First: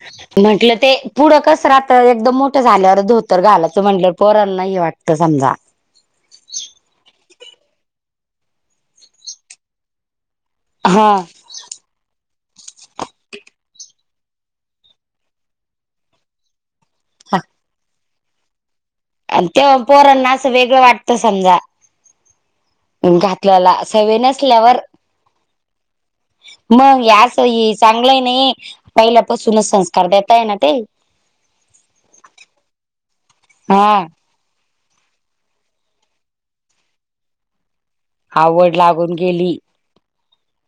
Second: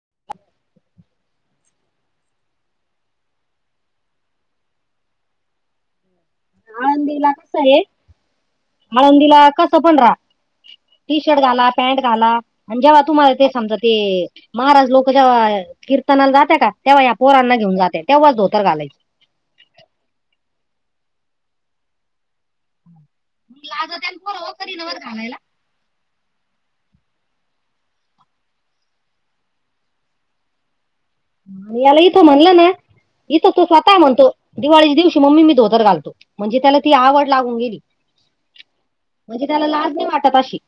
[inaudible] म्हंटल ते पुढं कसं राहत एकदम मोठं झाल्यावर धोतर घालायचं म्हटलं पोरांना हे वाटत समजा. आळंदीला कस आहे आळंदीला कसं पण रहा. हा टी शर्ट घाला पॅन्ट घाला. आणि जेव्हा तुम्हाला ते समजा ते महाराज लोक जेव्हा कीर्तनाला जातात का. तेव्हा या पोरांना घेऊ जाते तेव्हाच धोतर घालायच. आणि तेव्हा पोरांना असं वेगळं वाटतं समजा. घातलेला सवय नसल्यावर. खायला मग अस चांगलंय नाही पहिल्यापासूनच संस्कार देताय ना ते. याला इथं म्हणल ना, इथं तो हा स्वतः म्हणतो. दिवाळीच्या दिवशी मम्मी मी धोतर घालतो, म्हणजे त्याला ती आवड लागून गेली. आवड लागून म्हणजे गेली त्याला लाज नाही वाटत अशी.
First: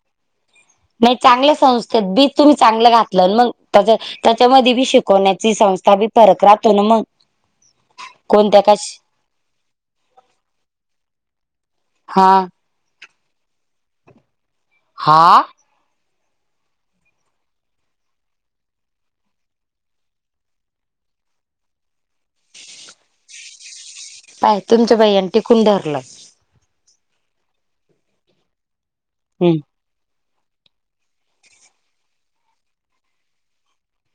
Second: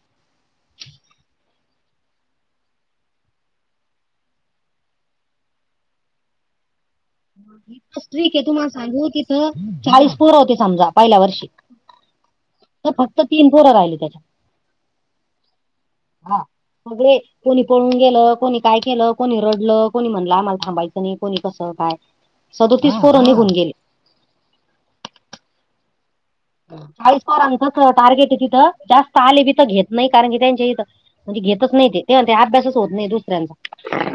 नाही चांगले संस्थेत, बीज तुम्ही चांगलं घातलं मग तज त्याच्यामध्ये बी शिकवण्याची संस्था बी फरक राहतो ना मग. वि, के कोणत्या तुम्हाला का सांगू तिथं चाळीस पुरं होते समजा पहिल्या वर्षी. हा तर फक्त तीन पोर राहिले त्याच्यात. हा हा, सगळे. कोणी पळून गेलं, कोणी काय केलं, कोणी रडलं कोणी म्हणलं आम्हाला थांबायचं नाही कोणी कसं काय. सदो तीस पोर निघून गेले. काय तुमच बाई यानी टिकून धरलं. चाळीस पोराचं टार्गेट आहे तिथं, जास्त आले हम्म बिथ घेत नाही, कारण की त्यांच्या इथं, म्हणजे घेतच नाही ते तेव्हा ते अभ्यासच होत नाही दुसऱ्यांचा.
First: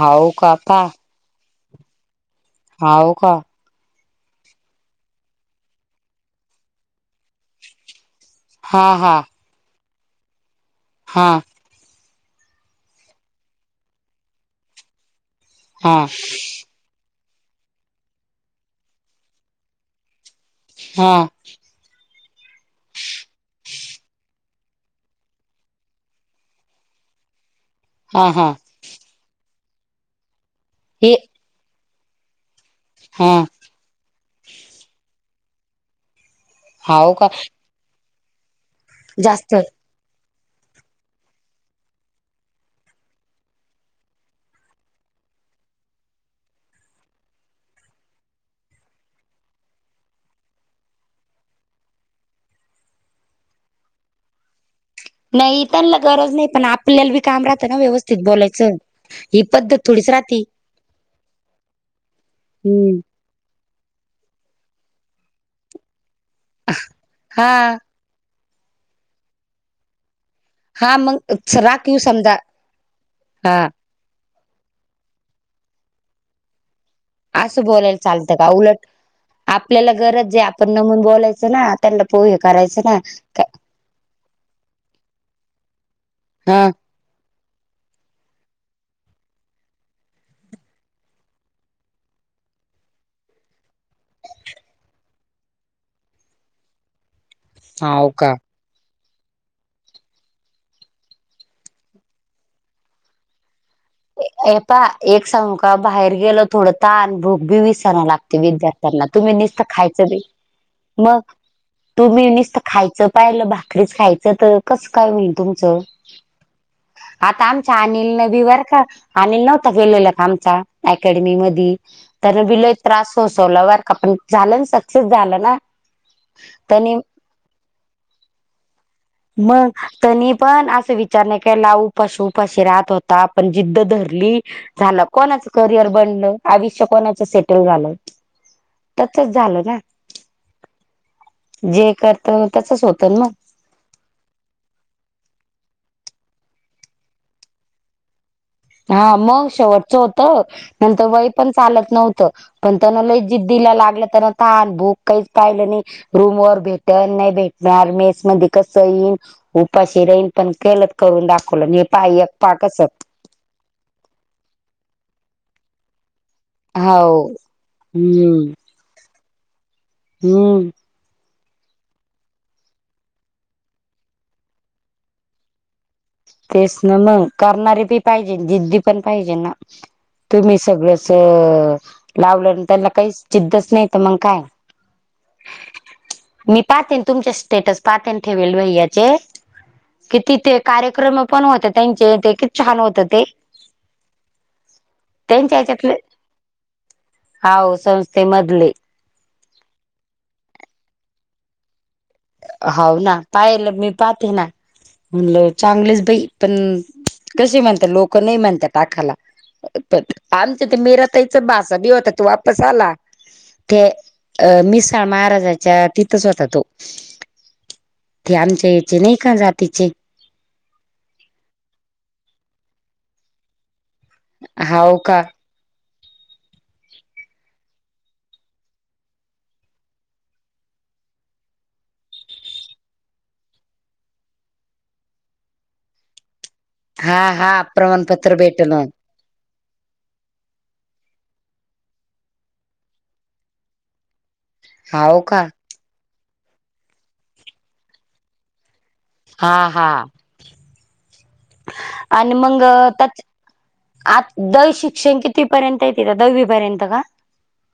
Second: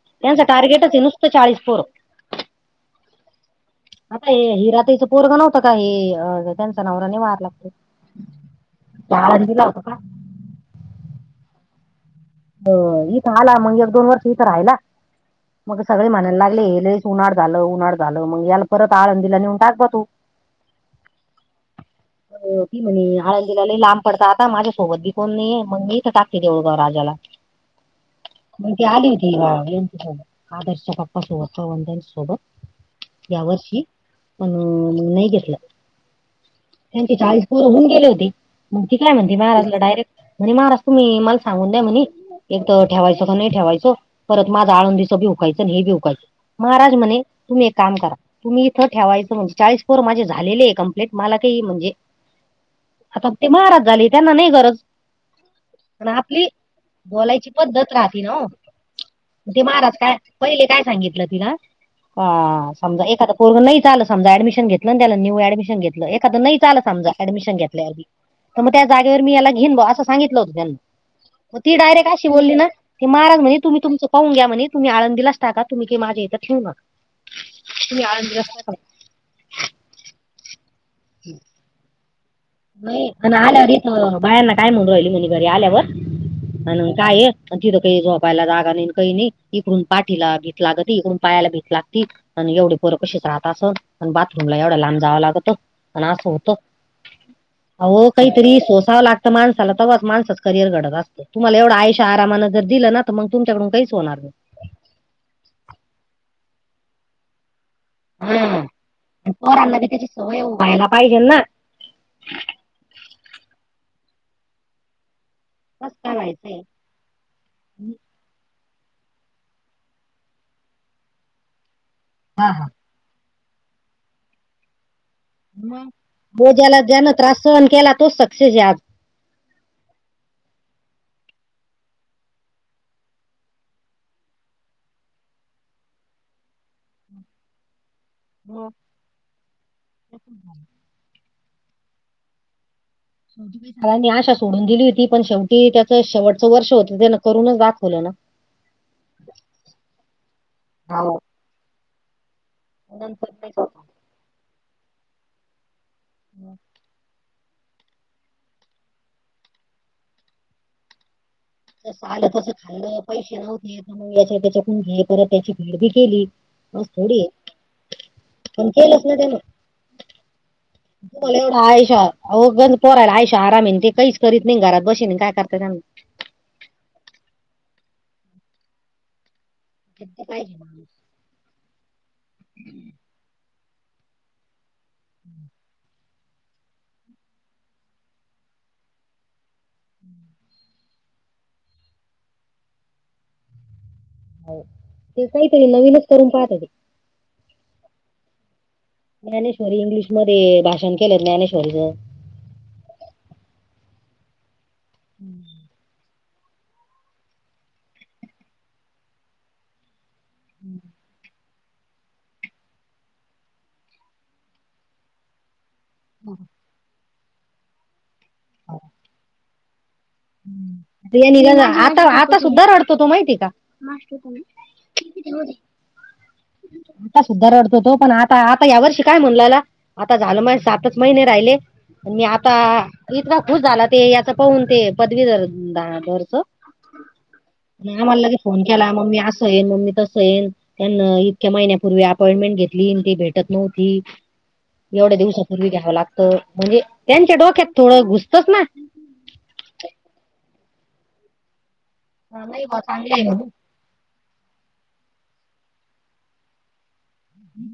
हाव त्याच का टारगेट पा हे नुसतं चाळीस पोर. हाव का? आता हे, हिराताईच पोरग नव्हतं का, हे त्यांचा नवरा नाही वारला खरं. हा हा चहा अन दिला होत का? हा हो इथं आला मग एक -दोन वर्ष इथं राहिला, मग हा सगळे म्हणायला लागले लईच उन्हाट झालं, उन्हाट झालं मग याला परत आळंदिला नेऊन टाक जा तू. हा. ती म्हणे आळंदीला लई लांब पडता आता, माझ्यासोबत बी कोण नाहीय मग मी तर टाकते देऊळगाव राजाला. हा, हा. म, आली होती, याच्या सोबत आदर्शच्या हे 'पपा सोबत वंच्यान हा सोबत या वर्षी, पण नाही घेतलं. हाव त्यांची का चाळी पोर होऊन गेले होते, मग तिकलाय म्हणते जास्त महाजला डायरेक्ट. म्हणे, महाराज तुम्ही मला सांगून द्या म्हणे. एक तर ठेवायचं का नाही ठेवायचो, परत माझ आळंदीच बी उकायचं आणि हे बी उकायचं. महाराज म्हणे, तुम्ही एक काम करा. तुम्ही इथं ठेवायचं म्हणजे चाळीस पोर माझे झालेले कम्प्लीट, मला काही म्हणजे आता ते महाराज झाले, त्यांना नाही गरज. नाही त्यांना आणि गरज नाही आपली पण, आप बोलायची पद्धत राहती नव्ह, ही ते पद्धत महाराज थोडीच काय राहती पहिले काय सांगितलं तिला हा, हम्म समजा एखादा पोरग नाहीच आलं समजा ऍडमिशन घेतलं ना, त्याला न्यू ऍडमिशन घेतलं, एखादं नाहीच समजा हा ऍडमिशन घेतल्यावर बी तर मग त्या जागेवर मी याला घिन, असं सांगितल होतं त्यांना. हां, मंग हो ती डायरेक्ट अशी बोलली ना, ती महाराज म्हणे हा तुम्ही तुमच पाहून घ्या म्हणे, तुम्ही आळंदलाच टाका तुम्ही काय माझ्या इथं ठेऊू नका. असं बोलायला तुम्ही चालतं का? आळंदीलाच टाका उलट, आपल्याला गरज जे आपण नमून बोलायचं ना त्यांना होय करायचं ना अं, बाहेरना काय म्हणून राहिली, म्ह घरी आल्यावर हा काय, तिथं काही झोपायला जागा नाही कही नाही, इकडून पाठीला भीत लागती, इकडून पायाला भीत लागती. आणि एवढी पोरं कशीच राहत असल अनं बाथरूमला एवढ लांब जावा लागत आणि असं होत आओ हाव का कायतरी सोसावं लागतं माणसाला तवाच माणसांच करिअर घडत असत तुम्हाला एवढ आयषा आरामानं जर दिलं ना तर मंग तुमच्याकडून काहीच होणार नाई. हे पहा एक सांगु का बाहेर गेल थोड ताहाण भूक बी विस राला लागते नाही हम्म. विद्यार्थ्यांना तुम्ही निसत पोरांना त्याची खायचं बी सवय व्हायला पाहिजे म ना तुम्ही निसत खायचं पाहिलं भाकरीच खायचं त कसं काय होईल तुम कस काय व्हायचंय. आता आमच्या अनिल न बी बर का अनिल नव्हता गेलेला का आमचा अकॅडमीमध्ये त्यानं बी लय त्रास सोसवलाय बरं का पण झालं न सक्सेस झाला म भाऊ ज्याला ज्यान त्रास सहन केला तोच सक्सेस ये आज मग त्यानी पण असं विचार नाय केला उपाशी उपाशी राहत होता पण जिद्द धरली झालं कोणाचं करियर बनलं आयुष्य कोणाचं सेटल झालं. त्यांचच झाल ना. जे करतो त्याचच होत न सगळ्यांनी आशा सोडून दिली होती पण शेवटी त्याचं शेवटचं वर्ष होतं त्यानं करूनच दाखवलं न हा म शेवटचं होत नंतर हो वय पण चालत नव्हतं. पण त्यांन लई नंतर नाहीच जिद्दीला होता. लागलं त्याना तहान भूक काहीच पाहिलं नाय रूम मग वर भेटन नाय भेट दार मेस मध्ये कसं येईन उपाशी राईन पण केल करून दाखवलं मी त जसं हाय आलं एक तसं पहा कसं खाल्लं पैसे नव्हते मंग याच्या त्याच्याकून घे परत त्याची फेड बी केली अस हो थोडी हम्म ये केलच ना त्यानं हम्म तुम्हाला एवढा आयशो आहो घरी पोराला आयशोआराम ये ते कहीच करीत नई घरात बशीन काय करताय त्यानां तेच ना मग करणारे पी पाहिजे जिद्दी पण पाहिजे ना ते पाहिजे तुम्ही माणूस सगळंच अ लावलं न त्यांना काहीच जिद्दच नाय त मंग काय मी पाहतेेन तुमच्या स्टेटस पाहतेन ठेवेल भैयाचे किती ते कार्यक्रम पण होत त्यांचे ते कित छान होत ते हो ते काय त्यांच्या तरी ह्याच्यातले नवीनच करून पाहता ते. हाव संस्थेमधले ज्ञानेश्वरी इंग्लिश मध्ये भाषण केलं ज्ञानेश्वरीचं. होऊ ना पाहेल मी पाहतेे ना म्हणल चांगलेच बाई पण कसे म्हणत्या लोक नई म्हणता टाकाला प आमच्या त्या मीरा ताई त्याचा भासा बी होता तो वापस आला ते मिसां महाराजाच्या तीत तिथंच होता तो ते आमच्या याचे नाय का जातीचे ते नी [unintelligible] आता आता सुद्धा रडतो तो माहितीये का मास्टर हाव का कोणं [unintelligible] [inaudible] आता सुद्धा रडतो तो पण आता आता या वर्षी काय म्हणलेला आता झाल माये सातच महिने राहिले. आणि आता इतका खुश झाला ते याचा पाहून ते पदवीधर धा धरच हा हा आम्हाला लगे प्रमाणपत्र फोन भेटल केला. मम्मी असंयेन मम्मी तसंयेन. त्यांना इतक्या महिन्यापूर्वी अपॉइंटमेंट घेतलीन. ती भेटत नव्हती. एवढ्या हाव का दिवसापूर्वी घ्यावं लागतं. म्हणजे त्यांच्या डोक्यात थोडं घुसतंस ना. हा हा. आणि मग नाही बा, चांगलं त्याच आहे म्हणून. आ दल शिक्षण कितवी पर्यंत तीथ. हावीपर्यंत का?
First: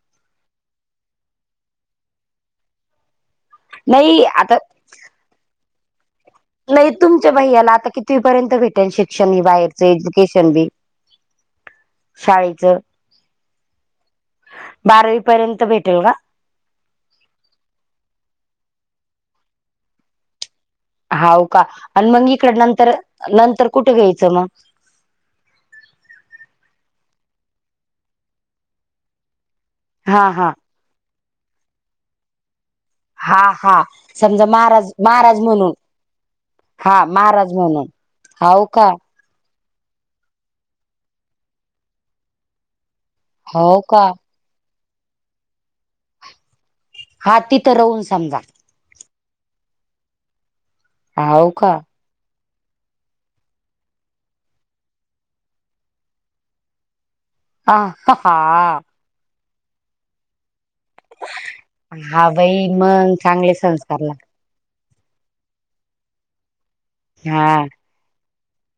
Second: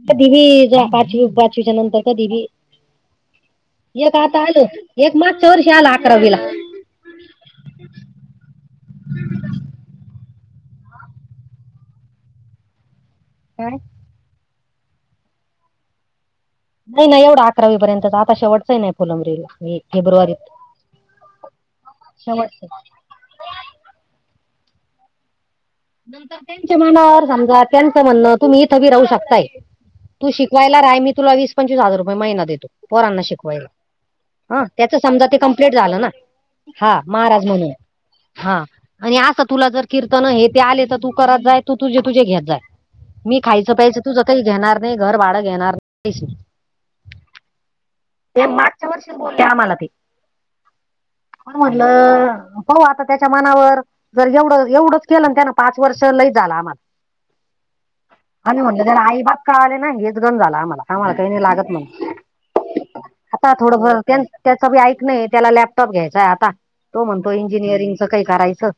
कधीबी पाचवी पाचवीच्या नंतर कधीबी. एक आता आल. एक मागच्या वर्षी आलं अकरावीला. नाही तुमच्या भैयाला आता कितीपर्यंत भेटेल शिक्षण. हे बाहेरच एज्युकेशन बी? शाळेच? काय? बारावी पर्यंत भेटेल का? नाही -नाही एवढ अकरावी पर्यंतच. आता शेवटचय ना. हे फलंमब्रीला फेब्रुवारीत. हाव का? आण मग इकड शेवटचं नंतर, नंतर कुठे घ्यायचं मग? नंतर त्यांच्या मनावर. समजा त्यांच म्हणय तुम्ही इथंबी राहू शकताय. हा तू हा शिकवाय ला रहाय. मी तुला वीस पंचवीस हजार रुपये महिना देतो. पोरांना हा शिकवायला. हा समजा ह. महाराज त्याच समजा ते महाराज कम्प्लीट म्हणून झालं ना. हा महाराज म्हणून. हा. हाव का आणि असं तुला जर कीर्तन हे ते आले तर, तू करत जाय. तू तुझ तुझे घेत जाय. मी खायचं हो प्यायचं का तुझ काही घेणार नाही. घर भाड घेणार [inaudible] नाही. हा तिथं राहून समजा? ते मागच्या वर्षीच बोले आम्हाला ते. हाव पण का म्हणलं पाहू आता त्याच्या मनावर. जर एवढं एवढंच केलंन त्यान पाच वर्ष. लई झाला आम्हाला. हा आणि हा म्हणलं त्याला आई बाप कळालेना. हेच गंज झाल आम्हांला. आम्हांला काही नाही लागत. म्हण हा बाई. मग आता चांगले थोडंफार संस्कार लाग त्याच बी ऐकनय. त्याला लॅपटॉप घ्यायचाय आता. तो म्हणतो हा इंजिनिअरिंगचं काही करायचं.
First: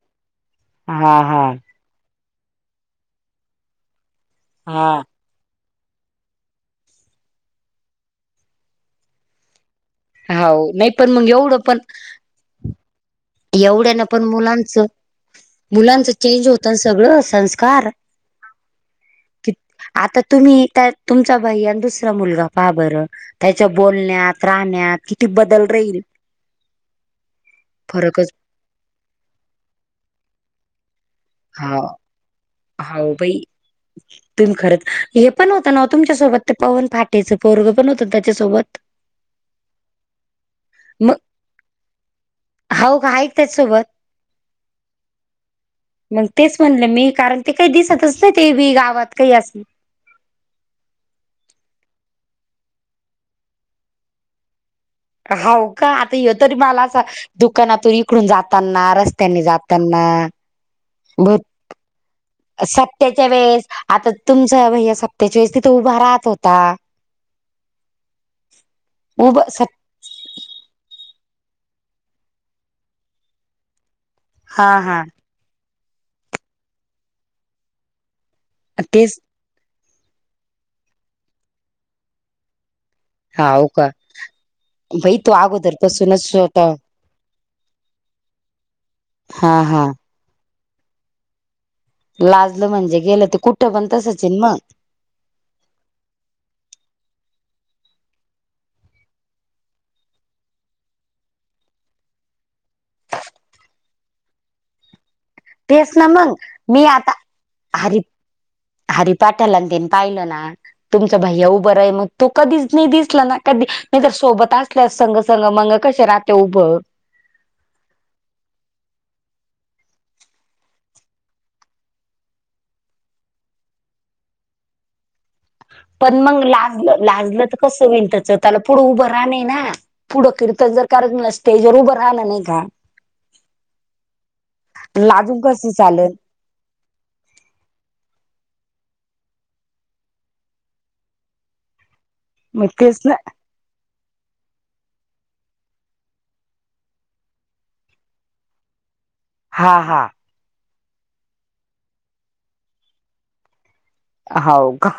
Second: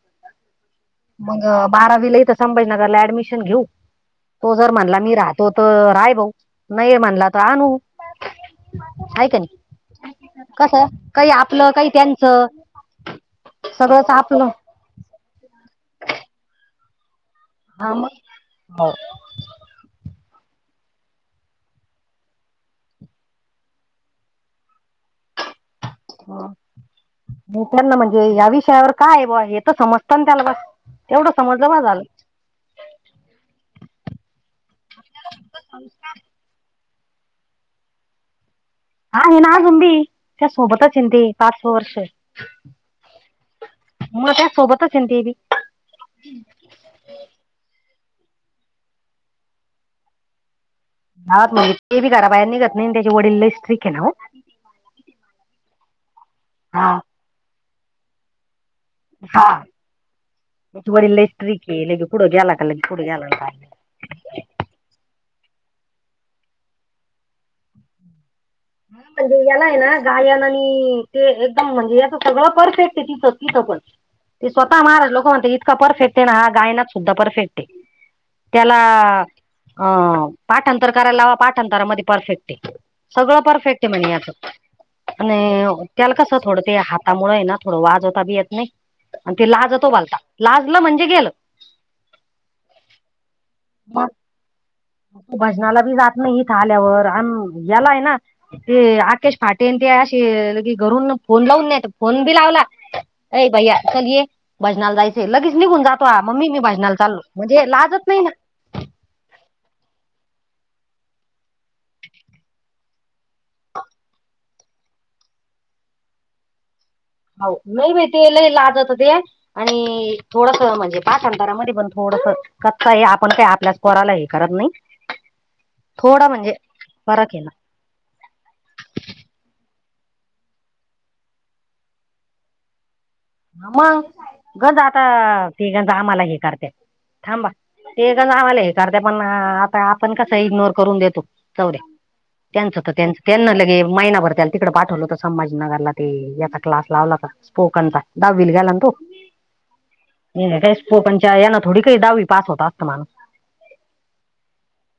हा मग हा बारावीला इथ संभाजनगरला ऍडमिशन घेऊ. तो जर म्हणला हा. मी राह तो तर राय भाऊ. नाही म्हणला तर आणू. [inaudible] हाय का नाही? [inaudible] हो कस नाही पण मग काही एवढं आपलं पण काही त्यांचं. एवढ्यान सगळंच पण आपलं मुलांचं. मुलांचं चेंज होत सगळं. संस् हा मग. हो. की आता तुम्ही काय तुमचा भैयान दुसरा मुलगा पाहा बरं. त्याच्या बोलण्यात. राहण्यात. किती बदल राहील. त्यांना फरकच म्हणजे या विषयावर काये बा हे त समजत ना त्याला बस. तेवढं समजलं बस झालं. हावं बाई. तुम्ही खरंच. हे पण होत ना तुमच्यासोबत. ते पवन फाटेचं पोरग पण होत ना त्याच्यासोबत? [unintelligible] आहे ना अजुन बी. त्याच्या सोबतचे ना ते. पाच सहा वर्ष. अवुग हाईतच. [unintelligible] म त्या सोबतचे ना तेबी. मग तेच म्हणलं मी, कारण ते काही दिसतच नाही. ते बी गावात काही असल वात म्हणजे ते बी घराबाहेर निघत नाही. त्याचे वडील लई स्ट्रिक्ट ना ओ. होव का? आता यो तरी माला हा असा दुकानातून इकडून जातांना. रस त्यांनी हा जातांना. ते लगे कुड गेला का. कुड गेलान काय? आता तुमचा भैया सपत्याच्या वेळेस तिथं उभा राहत होता. उभ आधी सप गेलाय ना गायन आणि ते एकदम म्हणजे याच सगळं परफेक्ट आहे तिचं तिथ पण. ते हा स्वतः हा महाराज लोक म्हणत इतका परफेक्ट आहे ना हा गायनात सुद्धा परफेक्ट आहे. त्याला तेच अं पाठांतर करायला लावा पाठांतरामध्ये परफेक्ट आहे. सगळं हाव परफेक्ट का आहे म्हणे याच बाई तो अगोदर आणि त्याला पासूनच कसं स्वत थोडं ते हा हातामुळ आहे ना थोड वाजता बी येत नाही आणि ते हा हा लाजतो भलता लाजल म्हणजे गेलं. लाजल म्हणजे गेल ते कुठ पण तसच आहे ना मग. भजनाला बी जात नाही इथं आल्यावर, आणि यालाय ना ते आकेश फाटे ते असे की घरून फोन लावून नाही फोन बी लावला. ये भैया चल‌ ये भजनाला जायचय. ते लगेच निघून तेच जातो ना हा मग मम्मी मी भजनाला आता चाललो म्हणजे लाजत नाही ना. हरी पाठाला तेन पाहिलं ना. तुमचा भैया उभा राही मग तो कधीच नाही दिसला ना कधी नाही तर सोबत आसतो चल संग संग मंग कस राहते उभं. हो. नाही बाई, ते लई लाजतं ते. आणि थोडसं म्हणजे पाठांतरमध्ये पण, थोडस कच्चा आहे, आपण काय आपल्याच पोराला हे करत नाही. पण थोडा मंग म्हणजे लाज, फरक आहे लाजलं तर. ना कसं होईन त्याचं. त्याला, पुढं उभं राहन आहे ना. पुढ कीर्तन जर कारच नसतील तर उभं राहानं नाही का? मग गज लाजून आता, ते कसं ह्याच चालेल आम्हाला हे करत्यात. थांबा, तेच्याच आम्हाला हे करते, पण आता आपण कसं इग्नोर करून देतो. जावू द्या. मग त्यांच तर तेच ना त्यांच त्यांना लगे महिनाभर त्या तिकडं पाठवलं होतं, संभाजीनगरला ते. याचा क्लास लावला होता स्पोकनचा, दहावीला गेला ना तो. हां हां. इंग्लिश स्पोकनच्या यानं, थोडी काही दहावी पास होत असत माणूस. हाव, का?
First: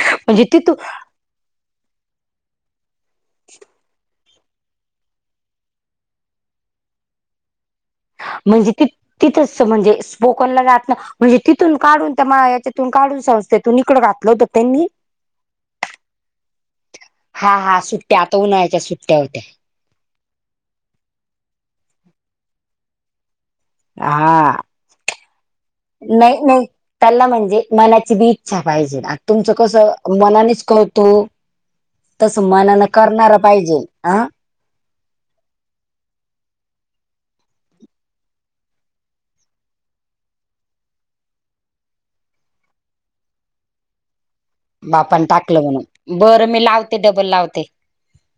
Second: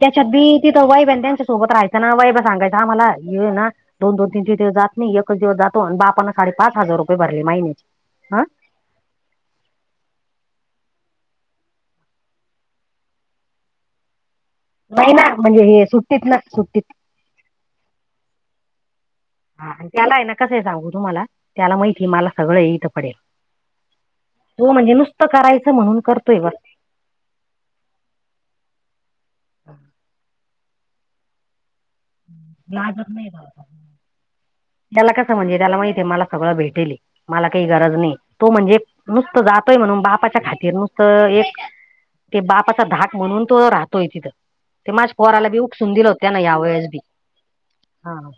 त्याच्यात म्हणजे बी तिथू तिथं वैभ्या त्यांच्या सोबत राहायचं ना, वैभ्या सांगायचा आम्हाला. हे ना दोन-दोन, तीन-तीन दिवस जात नाही. एकच दिवस जातो, अन बापनं साडेपाच हजार रुपये भरले महिन्याचे. हा म्हणजे किती तसं म्हणजे स्पोकनला जात ना म्हणजे तिथून काढून त्या माझ्या, तिथून काढून संस्थेतून इकडं घातलं होत. नाही, ना म्हणजे हे सुट्टीत ना सुट्टीत. हां हां. सुट्ट्या, आता उन्हाळच्या सुट्ट्या होत्या. हं त्याला आहे ना कस आहे सांगू तुम्हाला, त्याला माहितीय मला सगळं इथं पडेल. हा तो म्हणजे नुसत करायच म्हणून करतोय नाही बर. नाही त्याला म्हणजे मनाची बी इच्छा पाहिजे ना, तुमच कस मनानेच करतो. तस मनान लाजत नाही करणार बाबा. पाहिजे, हां. त्याला कस म्हणजे त्याला माहिते, मला सगळं भेटेल हे. मला काही गरज नाही, तो म्हणजे नुसत जातोय म्हणून बापाच्या खातिर नुसतं एक ते बापाचा धाक म्हणून, तो राहतोय तिथं. ते माझ्या पोराला बी, ऊकसुन दिल होत त्यान यावेळेस. ते डबल लावते. हां.